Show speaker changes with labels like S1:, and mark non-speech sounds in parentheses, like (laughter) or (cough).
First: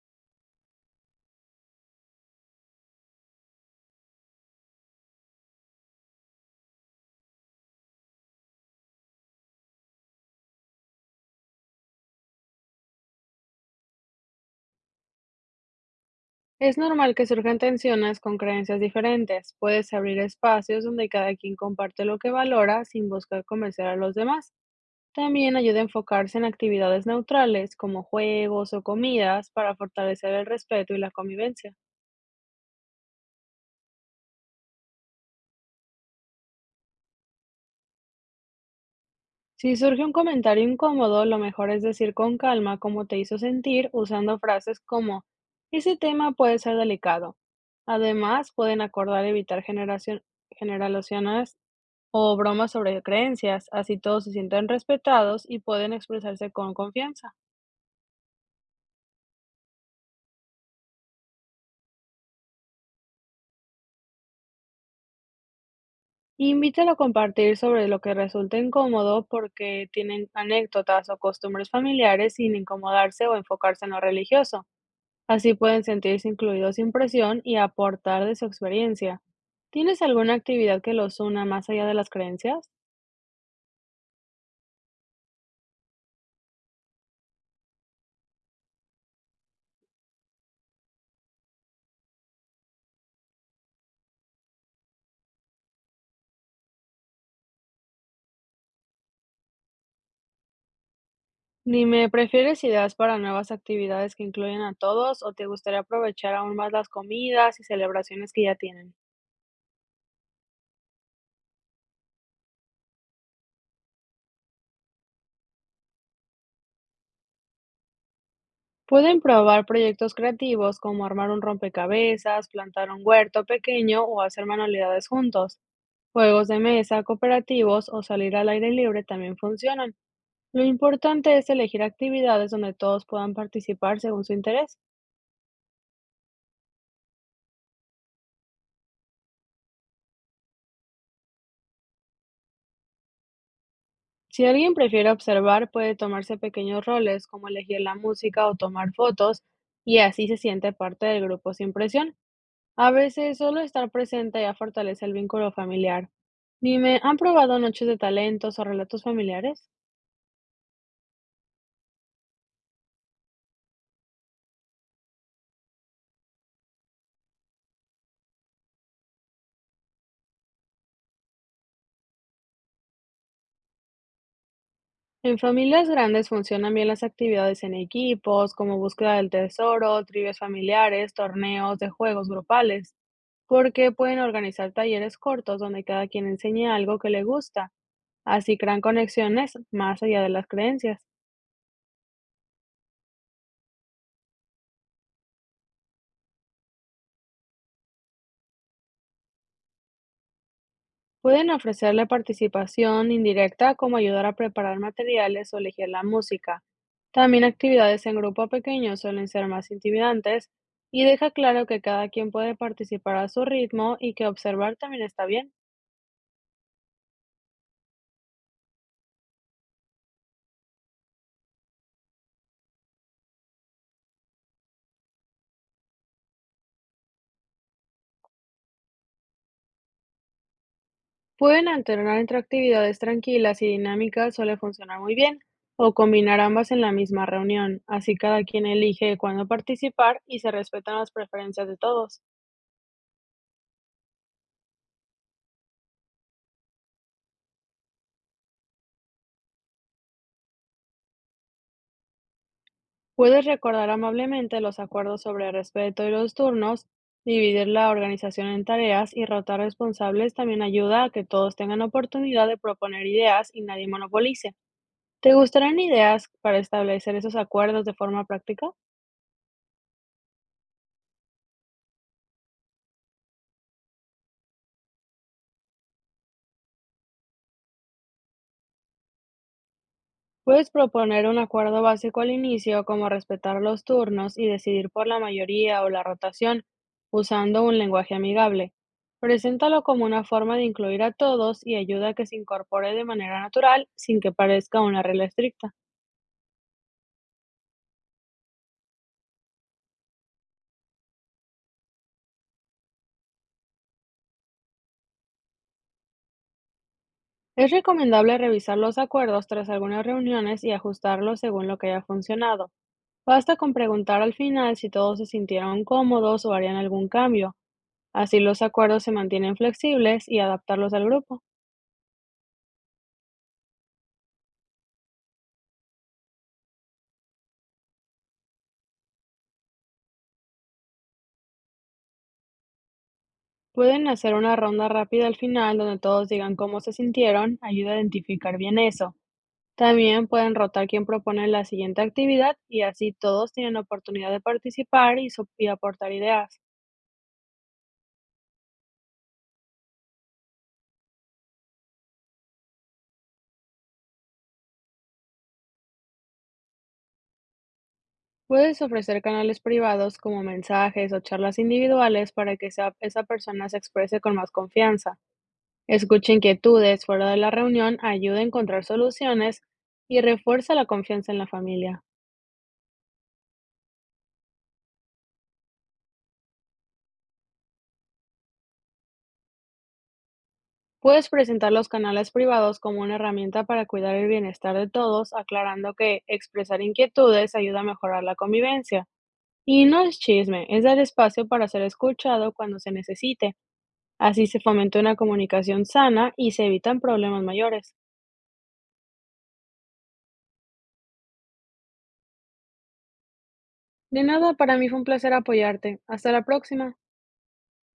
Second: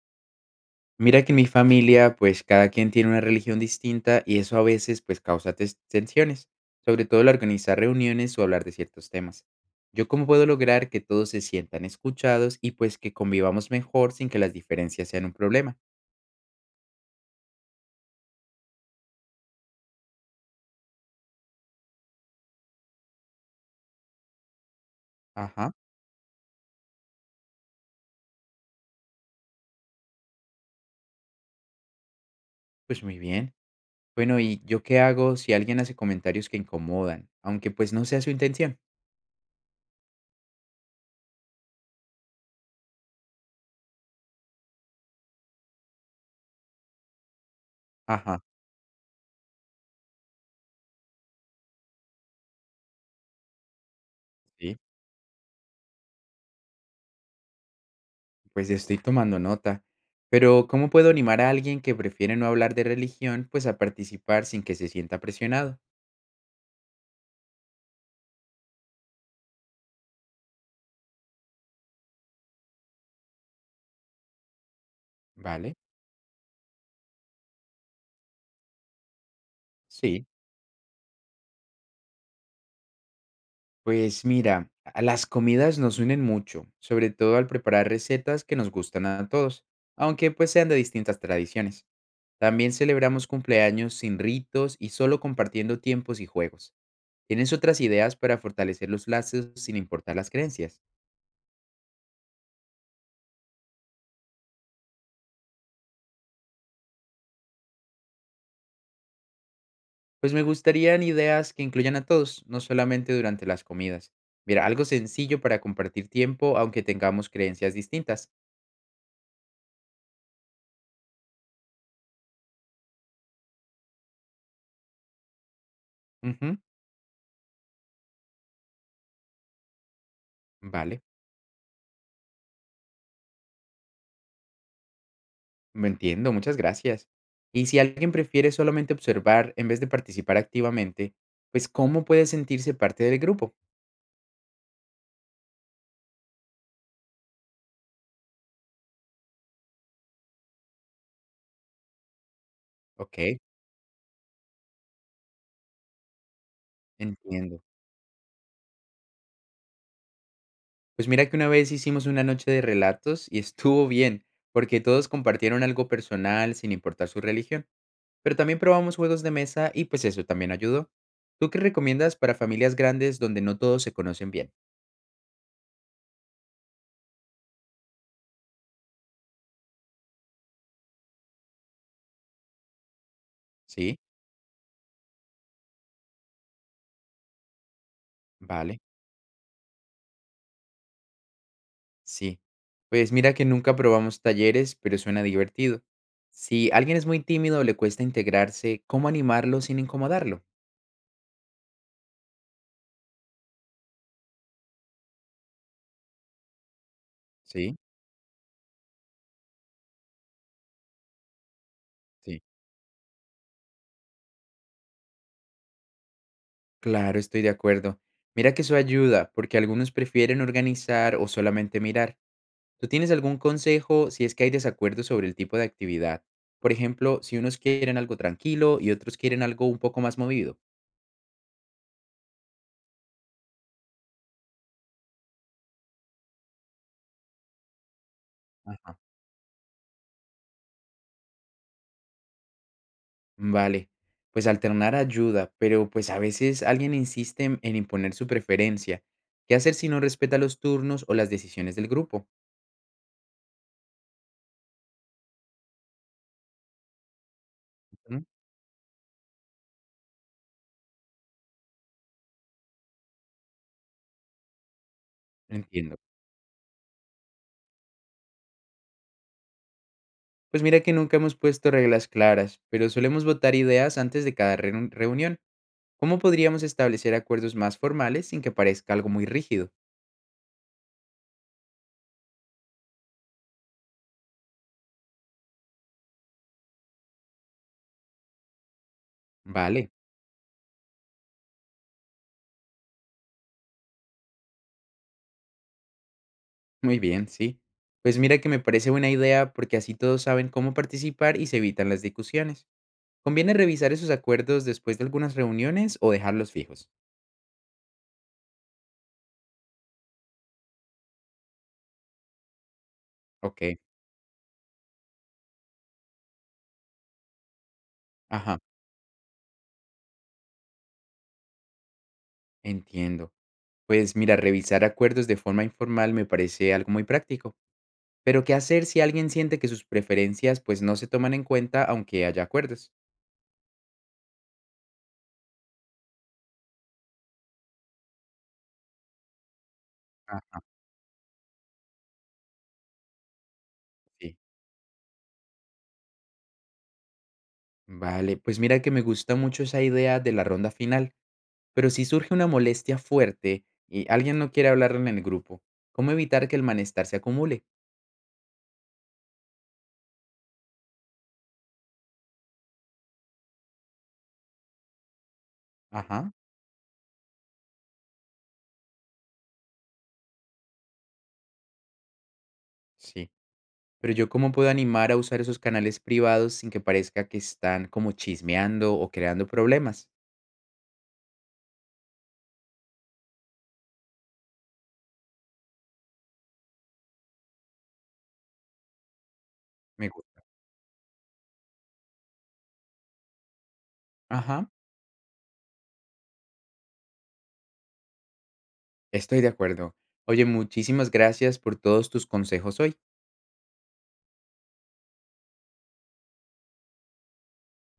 S1: Mira que en mi familia, pues cada quien tiene una religión distinta y eso a veces pues causa tensiones, sobre todo al organizar reuniones o hablar de ciertos temas. ¿Yo cómo puedo lograr que todos se sientan escuchados y pues que convivamos mejor sin que las diferencias sean un problema?
S2: Es normal que surjan tensiones con creencias diferentes. Puedes abrir espacios donde cada quien comparte lo que valora sin buscar convencer a los demás. También
S1: Ajá,
S2: ayuda a enfocarse en actividades neutrales como juegos o comidas para fortalecer el respeto y la convivencia.
S1: pues muy bien. Bueno, ¿y yo qué hago si alguien hace comentarios que incomodan, aunque pues no sea su intención?
S2: Si surge un comentario incómodo, lo mejor es decir con calma cómo te hizo sentir usando frases como ese tema puede ser delicado.
S1: Ajá,
S2: Además, pueden acordar evitar generaciones o bromas sobre creencias, así todos se sienten
S1: sí,
S2: respetados y pueden expresarse con confianza.
S1: pues estoy tomando nota. Pero, ¿cómo puedo animar a alguien que prefiere no hablar de religión, pues a participar sin que se sienta presionado?
S2: Invítalo a compartir sobre lo que resulte incómodo porque tienen anécdotas o costumbres familiares sin incomodarse o enfocarse en lo religioso. Así
S1: Vale,
S2: pueden sentirse incluidos sin presión y aportar de su experiencia. ¿Tienes
S1: sí.
S2: alguna actividad que los una más allá de las creencias?
S1: Pues mira, las comidas nos unen mucho, sobre todo al preparar recetas que nos gustan a todos, aunque pues sean de distintas tradiciones. También celebramos cumpleaños sin ritos y solo compartiendo tiempos y juegos. ¿Tienes otras ideas para fortalecer los lazos sin importar las creencias?
S2: Dime, ¿prefieres ideas para nuevas actividades que incluyen a todos o te gustaría aprovechar aún más las comidas y celebraciones que ya tienen?
S1: Pues me gustarían ideas que incluyan a todos, no solamente durante las comidas. Mira, algo sencillo para compartir tiempo aunque tengamos creencias distintas.
S2: Pueden probar proyectos creativos como armar un rompecabezas, plantar un huerto pequeño o hacer manualidades juntos. Juegos de
S1: Ujú.
S2: mesa, cooperativos o salir al aire libre también funcionan. Lo
S1: Vale.
S2: importante es elegir actividades donde todos puedan participar según su interés.
S1: Lo entiendo, muchas gracias. Y si alguien prefiere solamente observar en vez de participar activamente, pues ¿cómo puede sentirse parte del grupo?
S2: Si alguien prefiere observar, puede tomarse pequeños roles como elegir la música o tomar fotos, y así se siente parte del grupo sin presión. A
S1: Ok,
S2: veces solo estar presente ya fortalece el vínculo familiar. Dime, ¿han
S1: entiendo.
S2: probado noches de talentos o relatos familiares?
S1: Pues mira que una vez hicimos una noche de relatos y (laughs) estuvo bien, porque todos compartieron algo personal sin importar su religión, pero también probamos juegos de mesa y pues eso también ayudó. ¿Tú qué recomiendas para familias grandes donde no todos se conocen bien?
S2: En familias grandes funcionan bien las actividades en equipos, como búsqueda del tesoro, trivias familiares, torneos de juegos grupales, porque
S1: Sí,
S2: pueden organizar talleres cortos donde cada quien enseñe algo que le gusta. Así
S1: vale.
S2: crean conexiones más allá de las creencias.
S1: Sí. Pues mira que nunca probamos talleres, pero suena divertido. Si alguien es muy tímido o le cuesta integrarse, ¿cómo animarlo sin incomodarlo?
S2: Pueden ofrecerle participación indirecta como ayudar a preparar materiales o elegir la música. También
S1: Sí,
S2: actividades en grupo pequeño suelen ser más intimidantes, y deja claro que cada quien
S1: sí.
S2: puede participar a su ritmo y que observar también está bien.
S1: Claro, estoy de acuerdo. Mira que eso ayuda, porque algunos prefieren organizar o solamente mirar. ¿Tú tienes algún consejo si es que hay desacuerdo sobre el tipo de actividad? Por ejemplo, si unos quieren algo tranquilo y otros quieren algo un poco más movido.
S2: Pueden alternar entre actividades tranquilas y dinámicas suele funcionar muy bien, o combinar ambas en la misma reunión, así cada quien elige cuándo participar y se respetan las preferencias de todos.
S1: Vale, pues alternar ayuda, pero pues a veces alguien insiste en imponer su preferencia. ¿Qué hacer si no respeta los turnos o las decisiones del grupo?
S2: Puedes recordar amablemente los acuerdos sobre respeto y los turnos, dividir la
S1: Ujú.
S2: organización en tareas y rotar responsables también ayuda a que todos tengan oportunidad de proponer ideas y nadie monopolice. ¿Te gustarían
S1: Entiendo.
S2: ideas para establecer esos acuerdos de forma práctica?
S1: Pues mira que nunca hemos puesto reglas claras, pero solemos votar ideas antes de cada reunión. ¿Cómo podríamos establecer acuerdos más formales sin que parezca algo muy rígido?
S2: Puedes proponer un acuerdo básico al inicio, como respetar los turnos y decidir por la mayoría o la rotación, usando un lenguaje amigable. Preséntalo
S1: Vale,
S2: como una forma de incluir a todos y ayuda a que se incorpore de manera natural sin que parezca una regla estricta.
S1: muy bien, sí. Pues mira que me parece buena idea porque así todos saben cómo participar y se evitan las discusiones. ¿Conviene revisar esos acuerdos después de algunas reuniones o dejarlos fijos?
S2: Es recomendable revisar los acuerdos tras algunas reuniones y ajustarlos según lo que haya funcionado. Basta
S1: Ok,
S2: con preguntar al final si todos se sintieron cómodos o harían algún cambio. Así
S1: ajá,
S2: los acuerdos se mantienen flexibles y adaptarlos al grupo.
S1: entiendo. Pues mira, revisar acuerdos de forma informal me parece algo muy práctico. Pero ¿qué hacer si alguien siente que sus preferencias pues no se toman en cuenta aunque haya acuerdos?
S2: Pueden hacer una ronda rápida al final donde todos digan cómo se sintieron, ayuda a identificar bien eso. También pueden
S1: Ah,
S2: rotar quién propone la siguiente actividad y así todos tienen oportunidad
S1: sí.
S2: de participar y aportar ideas.
S1: Vale, pues mira que me gusta mucho esa idea de la ronda final, pero si surge una molestia fuerte y alguien no quiere hablar en el grupo, ¿cómo evitar que el malestar se acumule?
S2: Puedes ofrecer canales privados como mensajes o charlas individuales para que esa persona se exprese con más confianza.
S1: Ajá,
S2: Escucha inquietudes fuera de la reunión, ayuda a encontrar soluciones y refuerza la confianza en la familia.
S1: sí. Pero yo, ¿cómo puedo animar a usar esos canales privados sin que parezca que están como chismeando o creando problemas?
S2: Puedes presentar los canales privados como una herramienta para cuidar el bienestar de todos, aclarando que expresar inquietudes ayuda a mejorar la convivencia. Y no
S1: Me
S2: es
S1: gusta.
S2: chisme, es dar espacio para ser escuchado cuando se necesite. Así se
S1: Ajá,
S2: fomenta una comunicación sana y se evitan problemas mayores.
S1: estoy de acuerdo. Oye, muchísimas gracias por todos tus consejos hoy.
S2: De nada, para mí fue un placer apoyarte. Hasta la próxima.